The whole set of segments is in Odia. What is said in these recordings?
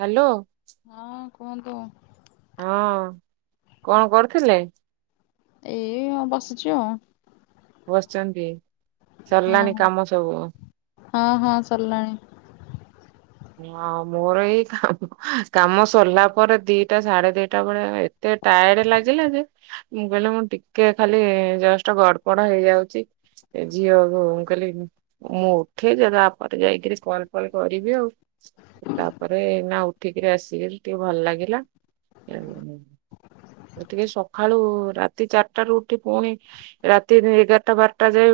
ହ୍ୟାଲୋ ହଁ କୁହନ୍ତୁ? ହଁ କଣ କରୁଥିଲେ? ଏଇ ହ ବସିଛିୁ ଆଉ। ବସିଚନ୍ତି ହଁ ସରିଲାଣିି କାମ ସବୁ? ହଁ ହଁ ସରିଲାଣି। ହଁ ମୋର ଏଇ କାମ କାମ ସରିଲା ପରେ ଦିଟା ସାଢେ ଦିଟା ବେଳେ ଏତେ ଟାଏଡ ଲାଗିଲା ଯେ ମୁଁ କହିଲେ ମୁଁ ଟିକେ ଖାଲି ଜେଷ୍ଟ୍ ଗଡପଡ୍ ହେଇଯାଉଚି। ଏ ଝିଅକୁ କହିଲି ମୁଁ ଉଠେ ଯାଇ ତାପରେ ଯାଇକିରି କଲ୍ ଫଲ୍ କରିବି ଆଉ। - ତା ପରେ ନା ଉଠିକିରି ଆସିଲି ଟିକେ ଭଲ ଲାଗିଲା। ଟିକେ ସକାଳୁ ରାତି ଚାରିଟାରୁ ଉଠି ପୁଣି ରାତି ଏଗାରଟା ବାରଟା ଯାଏ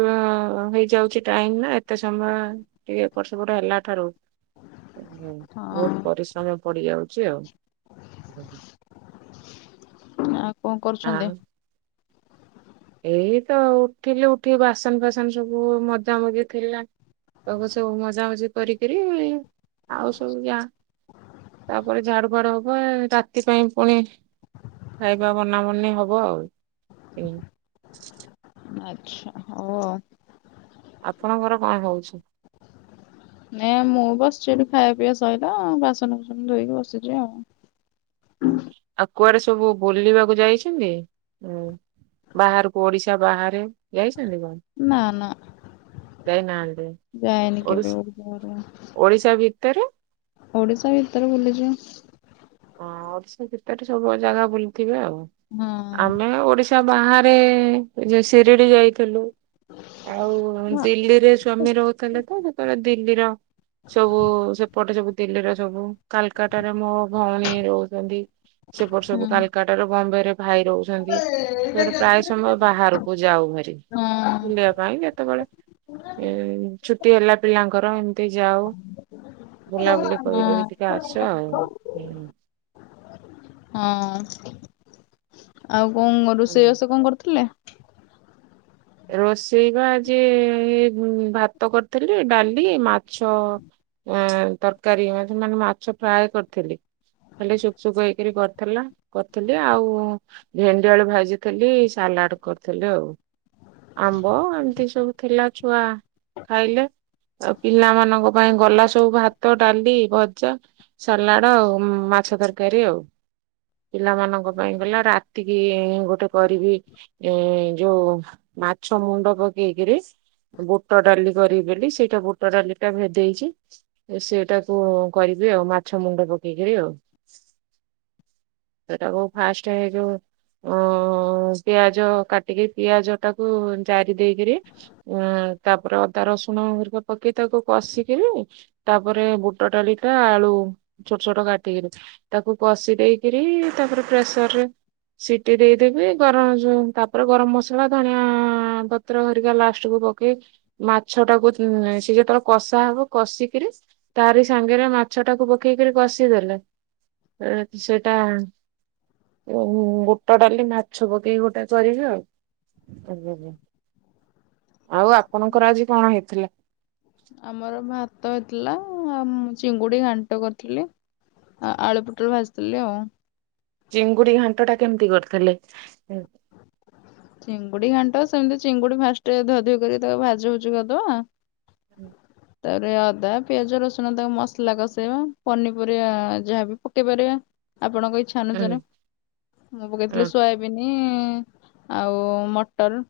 ହେଇଯାଉଛଚି ନା ଟାଇମ ନା ଏତେ ସମୟ ଟିକେ ଏପଟ୍ ସେପଟ୍ ହେଲା ଠାରୁ ହଁ ବହୁତ ପରିଶ୍ରମ ପଡିଯାଉଚି ଆଉ। ଆଉ କଣ କରୁଛନ୍ତି? ଆଉ ଏଇ ତ ଉଠିଲି ଉଠି ବାସନ ଫାସନ ସବୁ ମଜାମଜି ଥିଲା। ତାକୁ ସବୁ ମଜାମଜି କରିକିରି ଆଉ ସବୁ ଯା। ତାପରେ ଝାଡୁ ଫାଡୁ ହବ ରାତି ପାଇଁ ପୁଣି ଖାଇବା ବନା ବନି ହବ ଆଉ। ଆଚ୍ଛା ହଉ ଆଉ। ଆପଣଙ୍କର କଣ ହଉଛି? ନାଇଁ ମୁଁ ବସିଛି ଏଇଠି ଖାଇବା ପିଇବା ସଇଲା ବାସନ କୁସନ ଧୋଇକି ବସିଛି ଆଉ। ଆଉ କୁଆଡେ ସବୁ ବୁଲିବାକୁ ଯାଇଛନ୍ତି? ହୁଁ। ବାହାରକୁ ଓଡିଶା ବାହାରେ ଯାଇଛନ୍ତି କଣ? ନା ନା। ଯାଇ ନାହାନ୍ତି। ଯାଇନି କେବେ ଓଡ଼ିଶା ବାହାରକୁ। ଓଡିଶା ଭିତରେ ଓଡିଶା ଭିତରେ ବୁଲିଛି ମୁଁ। ହଁ ଓଡିଶା ଭିତରେ ସବୁ ଜାଗା ବୁଲିଥିବେ ଆଉ। ହଁ ଆମେ ଓଡିଶା ଶା ବାହାରେ ଯୋଉ ଶିରିଡି ଯାଇଥିଲୁ। ଆଉ ହୁଁ। ଦିଲ୍ଲୀରେ ସ୍ଵାମୀ ରହୁଥିଲେ ତ ସେତେବେଳେ ଦିଲ୍ଲୀର ସବୁ ସେପଟେ ସବୁ ଦିଲ୍ଲୀରେ ସବୁ କାଲ୍କାଟାରେ ମୋ ଭଉଣୀ ରହୁଛନ୍ତି। ସେପଟେ ହଁ ସବୁ ହଁ। କାଲକାଟାରେ ବମ୍ବେ ରେ ଭାଇ ରହୁଛନ୍ତି। କୁଆଡେ ପ୍ରାୟ ସମୟ ବାହାରକୁ ଯାଉ ଭାରି ହଁ ବୁଲିବା ପାଇଁ କେତେବଳେ ଏ ଛୁଟି ହେଲା ପିଲାଙ୍କର ଏମତି ଯାଉ। ବୁଲାବୁଲି କରି କରି ଟିକେ ଆସ ଆଉ ହୁଁ। ହଁ, ଆଉ କଣ ରୋଷେଇ ହୁଁ। ବାସ କଣ କରୁଥିଲେ? ରୋଷେଇ ବା ଆଜି ଭାତ କରିଥିଲି ଡାଲି, ମାଛ। ଆଁ ତରକାରୀ ମାନେ ମାଛ ଫ୍ରାଏ କରିଥିଲି। ଖାଲି ସୁଖ ସୁୁଖ ହେଇକରି କରିଥିଲା କରିଥିଲି ଆଉ। ଭେଣ୍ଡିଆଳୁ ଭାଜିଥିଲି ସାଲାଡ କରିଥିଲି ଆଉ। ଆମ୍ବ ଏମିତି ସବୁ ଥିଲା ଛୁଆ ଖାଇଲେ। ଆଉ ପିଲାମାନଙ୍କ ପାଇଁ ଗଲା ସବୁ ଭାତ, ଡାଲି, ଭଜା। ସାଲାଡ ଆଉ ମାଛ ତରକାରୀ ଆଉ। ପିଲାମାନଙ୍କ ପାଇଁ ଗଲା ରାତିକି ଗୋଟେ କରିବି ଏ ଯୋଉ ମାଛ ମୁଣ୍ଡ ପକେଇକିରି ବୁଟ ଡାଲି କରିବି ବେଲି ସେଇଟା ବୁଟ ଡାଲି ଟା ଭେଦେଇଛି। ଏ ସେଟାକୁ କରିବି ଆଉ ମାଛ ମୁଣ୍ଡ ପକେଇ କରି ଆଉ। ସେଟାକୁ ଫାଷ୍ଟ ହେଇଯୋଉ ଅ ପିଆଜ କାଟିକି ପିଆଜ ତାକୁ ଜାରି ଦେଇକିରି ଅଁ ତାପରେ ଅଦା ରସୁଣ ହେରିକା ପକେଇ ତାକୁ କଷିକିରି ତାପରେ ବୁଟ ଡାଲିଟା ଆଳୁ ଛୋଟ ଛୋଟ କାଟିକିରି। ତାକୁ କଶି ଦେଇକିରି ତାପରେ ପ୍ରେସର ରେ ସିଟି ଦେଇଦେବି ଗରମ ଯଉ ତାପରେ ଗରମ ମସଲା ଧନିଆ ପତ୍ର ହେରିକା ଲାଷ୍ଟକୁୁ ପକେଇକି ମାଛଟାକୁ ସେ ଯେତେବେଳେ କଷା ହବ କଷିକିରି ତାରି ସାଙ୍ଗରେ ମାଛ ଟାକୁ ପକେଇକି କଷିଦେଲେ ଏଁ ସେଇଟା ବୁଟ ଡାଲି ମାଛ ପକେଇକି ଗୋଟା ଚରିବି ଆଉ। ଆଉ ଆପଣଙ୍କର ଆଜି କଣ ହେଇଥିଲା? ଆମର ଭାତ ହେଇଥିଲା, ଆମେ ଚିଙ୍ଗୁଡି ଘାଣ୍ଟ କରିଥିଲୁ। ଆ ଆଳୁ ପୋଟଳ ଭାଜିଥିଲି ଆଉ। ଚିଙ୍ଗୁଡି ଘାଣ୍ଟଟା କେମିତି କରିଥିଲେ? ଚିଙ୍ଗୁଡି ଘାଣ୍ଟ ସେମିତି ଚିଙ୍ଗୁଡି ଫାଷ୍ଟରେ ଧୁଆ ଧୁଇ କରି ତାକୁ ଭାଜି ଭୁଜି କରିଦବା। ତା ପରେ ଅଦା, ପିଆଜ, ରସୁଣ ତାକୁ ମସଲା କଷେଇବା, ପନିପରିବା ଯାହା ବି ପକେଇ ପାରିବା। ଆପଣଙ୍କ ଇଚ୍ଛା ଅନୁସାରେ ମୁଁ ପକେଇଥିଲି ହଁ ସୋୟା ଉଁ ଆଉ ମଟର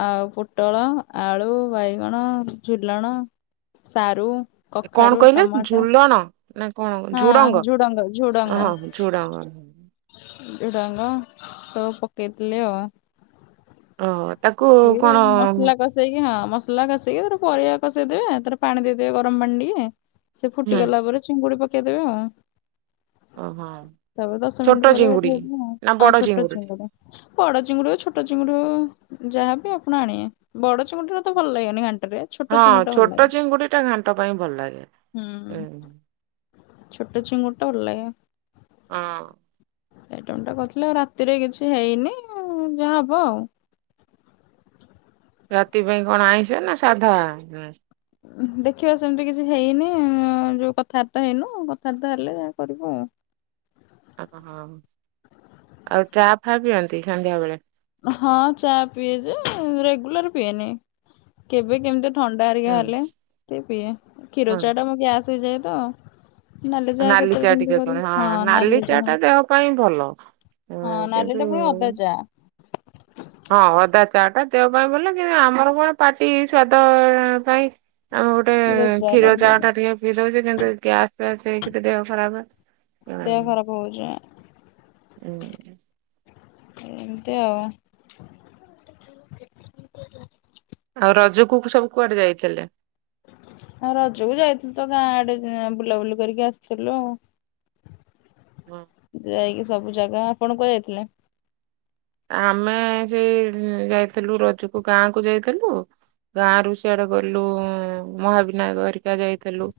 ଆଉ ପୋଟଳ, ଆଳୁ, ବାଇଗଣ, ଝୁଲଣ ସାରୁ କଣ କଖାରୁ, କହିଲେ ଟମାଟୋ। ଝୁଲଣ ନା କଣ ହଁ, ଝୁଡଙ୍ଗ? ଝୁଡ଼ଙ୍ଗ ଝୁଡ଼ଙ୍ଗ ହଁ ଝୁଡଙ୍ଗ। ଝୁଡ଼ଙ୍ଗ ସବୁ ପକେଇଥିଲି ଆଉ। ଓହୋ ତାକୁ କଣ ସେଇକିନା ମସଲା କଷେଇକି ଟିକେ ପରିବା କଷେଇ ଦେବେ। ତା ପରେ ପାଣି ଦେଇ ଦେବେ ଗରମ ପାଣି ଟିକେ। ସେ ହୁଁ ଫୁଟିଗଲା ପରେ ଚିଙ୍ଗୁଡି ପକେଇ ଦେବେ ଆଉ। ଓହୋ ତାପରେ ଦଶ ଛୋଟ ମିନିଟ୍ ପରେ ଚିଙ୍ଗୁଡି। ଓହ୍ଲେଇ ଦେବେ ଆଉ। ନା ହଁ ବଡ ଛୋଟ ଚିଙ୍ଗୁଡି ଚିଙ୍ଗୁଡ଼ି। ବଡ ଚିଙ୍ଗୁଡି ହଉ ଛୋଟ ଚିଙ୍ଗୁଡ଼ି ହଉ ଯାହାବି ଆପଣ ଆଣିବେ। ବଡ ଚିଙ୍ଗୁଡ଼ି ତ ମୋତେ ଭଲ ଲାଗେନି ଘାଣ୍ଟରେ। ଛୋଟ ହଁ, ଚିଙ୍ଗୁଡିଟା ଭଲ ଛୋଟ ଲାଗେ। ଚିଙ୍ଗୁଡିଟା ଘାଣ୍ଟ ପାଇଁ ଭଲ ଲାଗେ। ଉଁ। ହୁଁ ଛୋଟ ଚିଙ୍ଗୁଡ଼ିଟା ଭଲ ଲାଗେ। ହଁ। ସେଇ ଆଇଟମଟା କରିଥିଲି, ରାତିରେ କିଛି ହେଇନି ଆଉ ଯାହା ହବ ଆଉ। ରାତି ପାଇଁ କଣ ଆଇଁଷ ନା ସାଧା? ଦେଖିବା ସେମତି କିଛି ହେଇନି, ଯୋଉ କଥାବାର୍ତ୍ତା ହେଇନୁ, କଥାବାର୍ତ୍ତା ହେଲେ ଯାହା କରିବୁ ଆଉ। ଓହୋ ଆଉ ଚା ଫା ପିଅନ୍ତି ସନ୍ଧ୍ୟାବେଳେ। ହଁ, ଚା ପିଏ ଯେ ରେଗୁଲାର ପିଏନି କେବେ କେମିତି। ଥଣ୍ଡା ହଁ ହେରିକା ହେଲେ ଟିକେ ପିଏ। କ୍ଷୀର ହଁ। ଚା ଟା ମୋ ଗ୍ୟାସ୍ ହେଇଯାଏ ତ। ନାଲି ଚାହା ଚା କେତେବେଳେ ଟିକେ କେମିତି ଶୁଣେ ହଁ ନାଲି ଚା କରିବୁ? ଟା ଦେହ ପାଇଁ ଭଲ। ହଁ, ନାଲିରେ ପୁଣି ଅଦା ଚା। ହଁ, ଅଦା ଚା ଟା ଦେହ ପାଇଁ ଭଲ କିନ୍ତୁ ଆମର କଣ ପାଟି ସ୍ଵାଦ ପାଇଁ? ଆମେ ଗୋଟେ କ୍ଷୀର ଚା ଟା ଟିକେ ପିଇ ଦଉଚେ କିନ୍ତୁ ଗ୍ୟାସ୍ ଫ୍ୟାସ୍ କିନ୍ତୁ ଦେହ ଖରାପ। ହଉ ଯା। [inaudible] ଏମ୍ତି ଆଉ। ଆଉ ରଜକୁ ସବୁ କୁଆଡେ ଯାଇଥିଲେ? ଆଉ ରଜକୁ ଯାଇଥିଲୁ ତ ଗାଁ ଆଡେ ବୁଲାବୁଲି କରିକି ଆସିଥିଲୁ ଆଉ। [inaudible] ଯାଇକି ସବୁ ଜାଗା। ଆପଣ କୁଆଡେ ଯାଇଥିଲେ? ଆମେ ସେଇ ଯାଇଥିଲୁ ରଜୁକୁ ଗାଁକୁ ଯାଇଥିଲୁ। ଗାଁ ରୁ ସିଆଡେ ଗଲୁ ମହାବିନାୟକ ହେରିକା ଯାଇଥିଲୁ।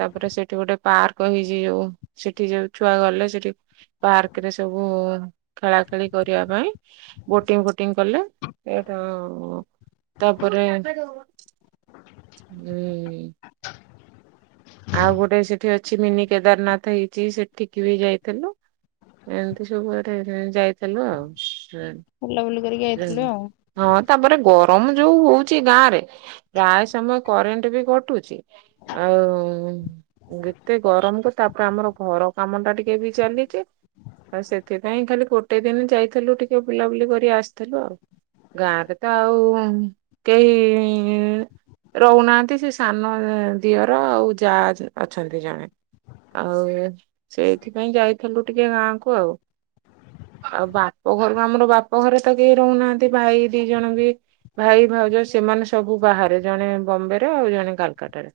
ତା ପରେ ସେଠି ଗୋଟେ ପାର୍କ ହେଇଛି ଯୋଉ, ସେଠି ଯୋଉ ଛୁଆ ଗଲେ ସେଠି ପାର୍କ ରେ ସବୁ ଖେଳା ଖେଳି କରି ଟିବା ପାଇଁ ବୋଟିଂ ଫୋଟିଂ କଲେ ସେଟା ତାପରେ ହୁଁ ଆଉ ଗୋଟେ ସେଠି ଅଛି ମିନି କେଦାରନାଥ ହେଇଛି ସେଠିକି ବି ଯାଇଥିଲୁ ଏମିତି ସବୁ ଏଠି ଯାଇଥିଲୁ ଆଉ ବୁଲାବୁଲି କରିକି ଆଇଥିଲୁ ଆଉ ହଁ ତାପରେ ଗରମ ଯୋଉ ହଉଛି ଗାଁ ରେ ପ୍ରାୟ ସମୟ କରେଣ୍ଟ ବି କଟୁଛି ଆଉ ଗେତେ ଗରମ କୁ ତାପ ଆମର ଘର କାମ ଟା ଟିକେ ବି ଚାଲିଛି ଆଉ ସେଥିପାଇଁ ଖାଲି ଗୋଟେ ଦିନ ଯାଇଥିଲୁ ଟିକେ ବୁଲାବୁଲି କରି ଆସିଥିଲୁ ଆଉ ଗାଁରେ ତ ଆଉ କେହି ଇ ରହୁନାହାନ୍ତି ସେ ସାନ ଦିଅର ଆଉ ଯା ଅଛନ୍ତି ଜଣେ ଆଉ ସେଇଥିପାଇଁ ଯାଇଥିଲୁ ଟିକେ ଗାଁ କୁ ଆଉ ଆଉ ବାପ ଘରୁ ଆମର ବାପ ଘରେ ତ କେହି ରହୁନାହାନ୍ତି ଭାଇ ଦି ଜଣ ବି ଭାଇ ଭାଉଜ ସେମାନେ ସବୁ ବାହାରେ ଜଣେ ବମ୍ବେରେ ଆଉ ଜଣେ କାଲକାଟାରେ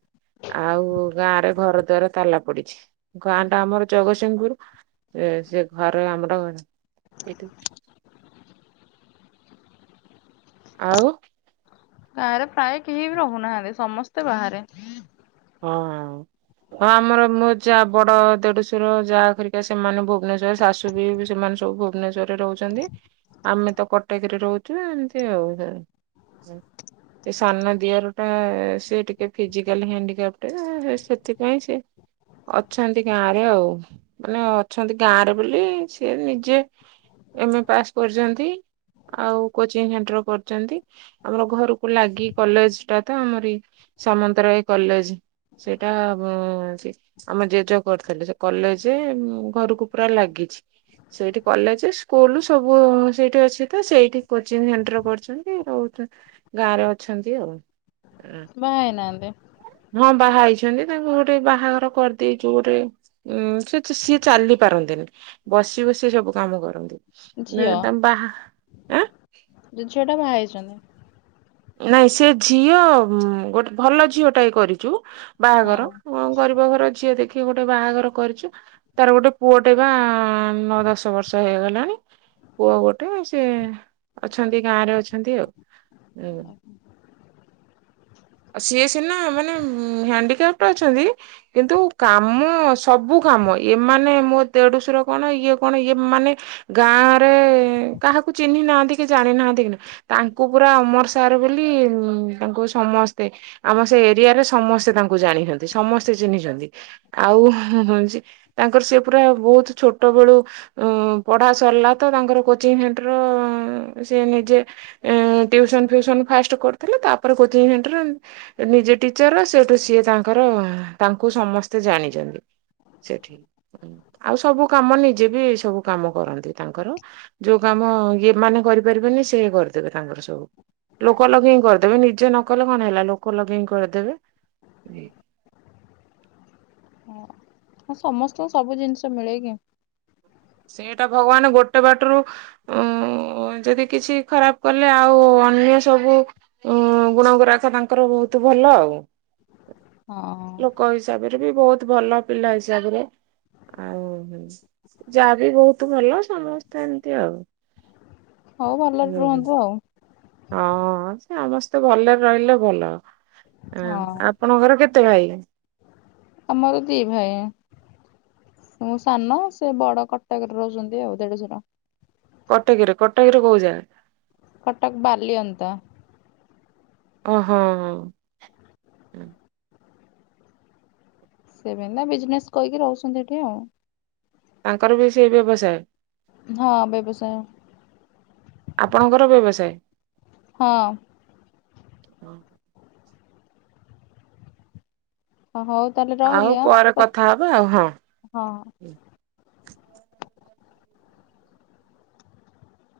ଆଉ କୋଉ ଗାଁ ରେ ଘର ଦ୍ୱାର ତାଲା ପଡିଛି ଗାଁ ଟା ଆମର ଜଗତସିଂହପୁର ସେ ଘରେ ଆମର ଆଉ ଗାଁରେ ପ୍ରାୟ କେହି ବି ରହୁନାହାନ୍ତି ସମସ୍ତେ ବାହାରେ ହଁ ହଁ ଆମର ମୋ ଯାହା ବଡ ଦେଢଶର ଯାହାଖରିକା ସେମାନେ ଭୁବନେଶ୍ଵର ଶାଶୁ ବି ସେମାନେ ସବୁ ଭୁବନେଶ୍ରରେ ରହୁଛନ୍ତି ଆମେ ତ କଟକରେ ରହୁଛୁ ଏମିତି ଆଉ ଏ ସାନ ଦିଅର ଟା ସେ ଟିକେ ଫିଜିକାଲି ହିଣ୍ଡ ଗେଟେ ସେଥିପାଇଁ ସେ ଅଛନ୍ତି ଗାଁ ରେ ଆଉ ମାନେ ଅଛନ୍ତି ଗାଁ ରେ ବୋଲି ସିଏ ନିଜେ ଏମେ ପାସ୍ କରିଛନ୍ତି ଆଉ କୋଚିଂ ସେଣ୍ଟର କରିଛନ୍ତି ଆମର ଘରକୁ ଲାଗି କଲେଜ ଟା ତ ଆମର ସାମନ୍ତରାୟ କଲେଜ ସେଇଟା ଉ ଆମ ଜେଜେ କରିଥିଲେ ସେ କଲେଜ ଘରକୁ ପୁରା ଲାଗିଛି ସେଇଠି କଲେଜ ସ୍କୁଲ ସବୁ ସେଇଠି ଅଛି ତ ସେଇଠି କୋଚିଂ ସେଣ୍ଟର ପଢଛନ୍ତି ରହୁ ଗାଁ ରେ ଅଛନ୍ତି ଆଉ ବାହାହେଇନାହାନ୍ତି ହଁ ବାହା ହେଇଛନ୍ତି ତାଙ୍କୁ ଗୋଟେ ବାହାଘର କରିଦେଇଛୁ ଗୋଟେ ଉୁଁ ସେ ସିଏ ଚାଲି ପାରନ୍ତିନି ବସି ବସି ସବୁ କାମ କରନ୍ତି ଏ ଝିଅ ତା ବାହାଁ ଆ ଯୋ ଝିଅ ଟା ବାହା ହେଇଛନ୍ତି ନାଇଁ ସେ ଝିଅ ଗୋଟେ ଭଲ ଝିଅ ଟା ଏ କରିଛୁ ହୁଁ ବାହାଘର ଗରିବ ଘର ଝିଅ ଦେଖି ଗୋଟେ ବାହାଘର କରିଛୁ ତାର ଗୋଟେ ପୁଅଟେ ବା ନଅ ଦଶ ବର୍ଷ ହେଇଗଲାଣି ପୁଅ ଗୋଟେ ସେ ଅଛନ୍ତି ଗାଁରେ ଅଛନ୍ତି ଆଉ ହୁଁ ଆ ସିଏ ସିନା ମାନେ ହ୍ୟାଣ୍ଡିକାପ୍ଟ ଅଛନ୍ତି କିନ୍ତୁ କାମ ସବୁ କାମ ଏ ମାନେ ମୋ ଦେଡୁଶର କଣ ଇଏ କଣ ଇଏ ମାନେ ଗାଁ ରେ କାହାକୁ ଚିହ୍ନି ନାହାନ୍ତି କି ଜାଣି ନାହାଁନ୍ତି କି ନା ତାଙ୍କୁ ପୁରା ଅମର ସାର୍ ବୋଲି, ତାଙ୍କୁ ସମସ୍ତ ସେ ଆମ ସେ ଏରିଆ ରେ ସମସ୍ତେ ତାଙ୍କୁ ଜାଣିଛନ୍ତି। ସମସ୍ତେ ଚିହ୍ନିଛନ୍ତି। ଆଉ ହଉଛି, ତାଙ୍କର ସେ ପୁରା ବହୁତ ଛୋଟ ବେଳୁ ପଢା ସରିଲା ତ ତାଙ୍କର କୋଚିଂ ସେଣ୍ଟର, ସେ ନିଜେ ଟ୍ୟୁସନ ଫିସନ ଫାଷ୍ଟ କରିଥିଲେ, ତାପରେ କୋଚ ନିଜେ ଟିଚର, ସେଠୁ ସିଏ ତାଙ୍କର ତାଙ୍କୁ ସମସ୍ତେ ଜାଣିଛନ୍ତି। ସେଠି। ଆଉ ସବୁ କାମ ନିଜେ ବି ସବୁ କାମ କରନ୍ତି ତାଙ୍କର। ଯୋଉ କାମ ଇଏ ମାନେ କରିପାରିବେନି ସେଏ କରିଦେବେ ତାଙ୍କର ସବୁ। ଲୋକ ଲଗେଇ ହିଁ କରିଦେବେ। ନିଜେ ନ କଲେ କଣ ହେଲା ଲୋକ ଲଗେଇ ହିଁ କରିଦେବେ। ହଁ ସମସ୍ତଙ୍କୁ ସବୁ ଜିନିଷ ମିଳେକି? ସେଇଟା ଭଗବାନ ଗୋଟେ ବାଟରୁ ଓ ଯଦି କିଛି ଖରାପ କଲେ, ଆଉ ଅନ୍ୟ ସବୁ ହଁ ଗୁଣ ଗୁରାକ ତାଙ୍କର ବହୁତ ଭଲ ଆଉ। ହଁ ଲୋକ ହିସାବରେ ବି ବହୁତ ଭଲ ପିଲା ହିସାବରେ। ଆଉ ଯାହା ବିି ବହୁତ ଭଲ, ସମସ୍ତେ ଏମତି ଆଉ। ହଉ ଭଲରେ ହୁଁ ରୁହନ୍ତୁ ଆଉ। ହଁ ସେ ସମସ୍ତେ ଭଲରେ ରହିଲେ ଭଲ। ହଁ ଆପଣଙ୍କର କେତେ [unintelligible] ଆମର ଦି ଭାଇ। ମୁ ସାନ, ସେ ବଡ କଟକରେ ରହୁଛନ୍ତି ଆଉ। ଦେଢଶୁର। କଟକରେ, କଟକରେ କହୁ ଜାଗା। କଟକ ବାଲିଅନ୍ତା। ଓହୋ ହଁ ହଁ। ସେ ବିଜନେସ କରିକି ରହୁଛନ୍ତି ଏଠି ଆଉ। ତାଙ୍କର ବି ସେଇ ବ୍ୟବସାୟ। ହଁ ବ୍ୟବସାୟ। ଆପଣଙ୍କର ବ୍ୟବସାୟ। ହଁ। [inaudible] ହ ହଉ ତାହେଲେ ଆଉ ରହିଲି ପରେ ଆଁ। କଥା ହବା ଆଉ ହଁ।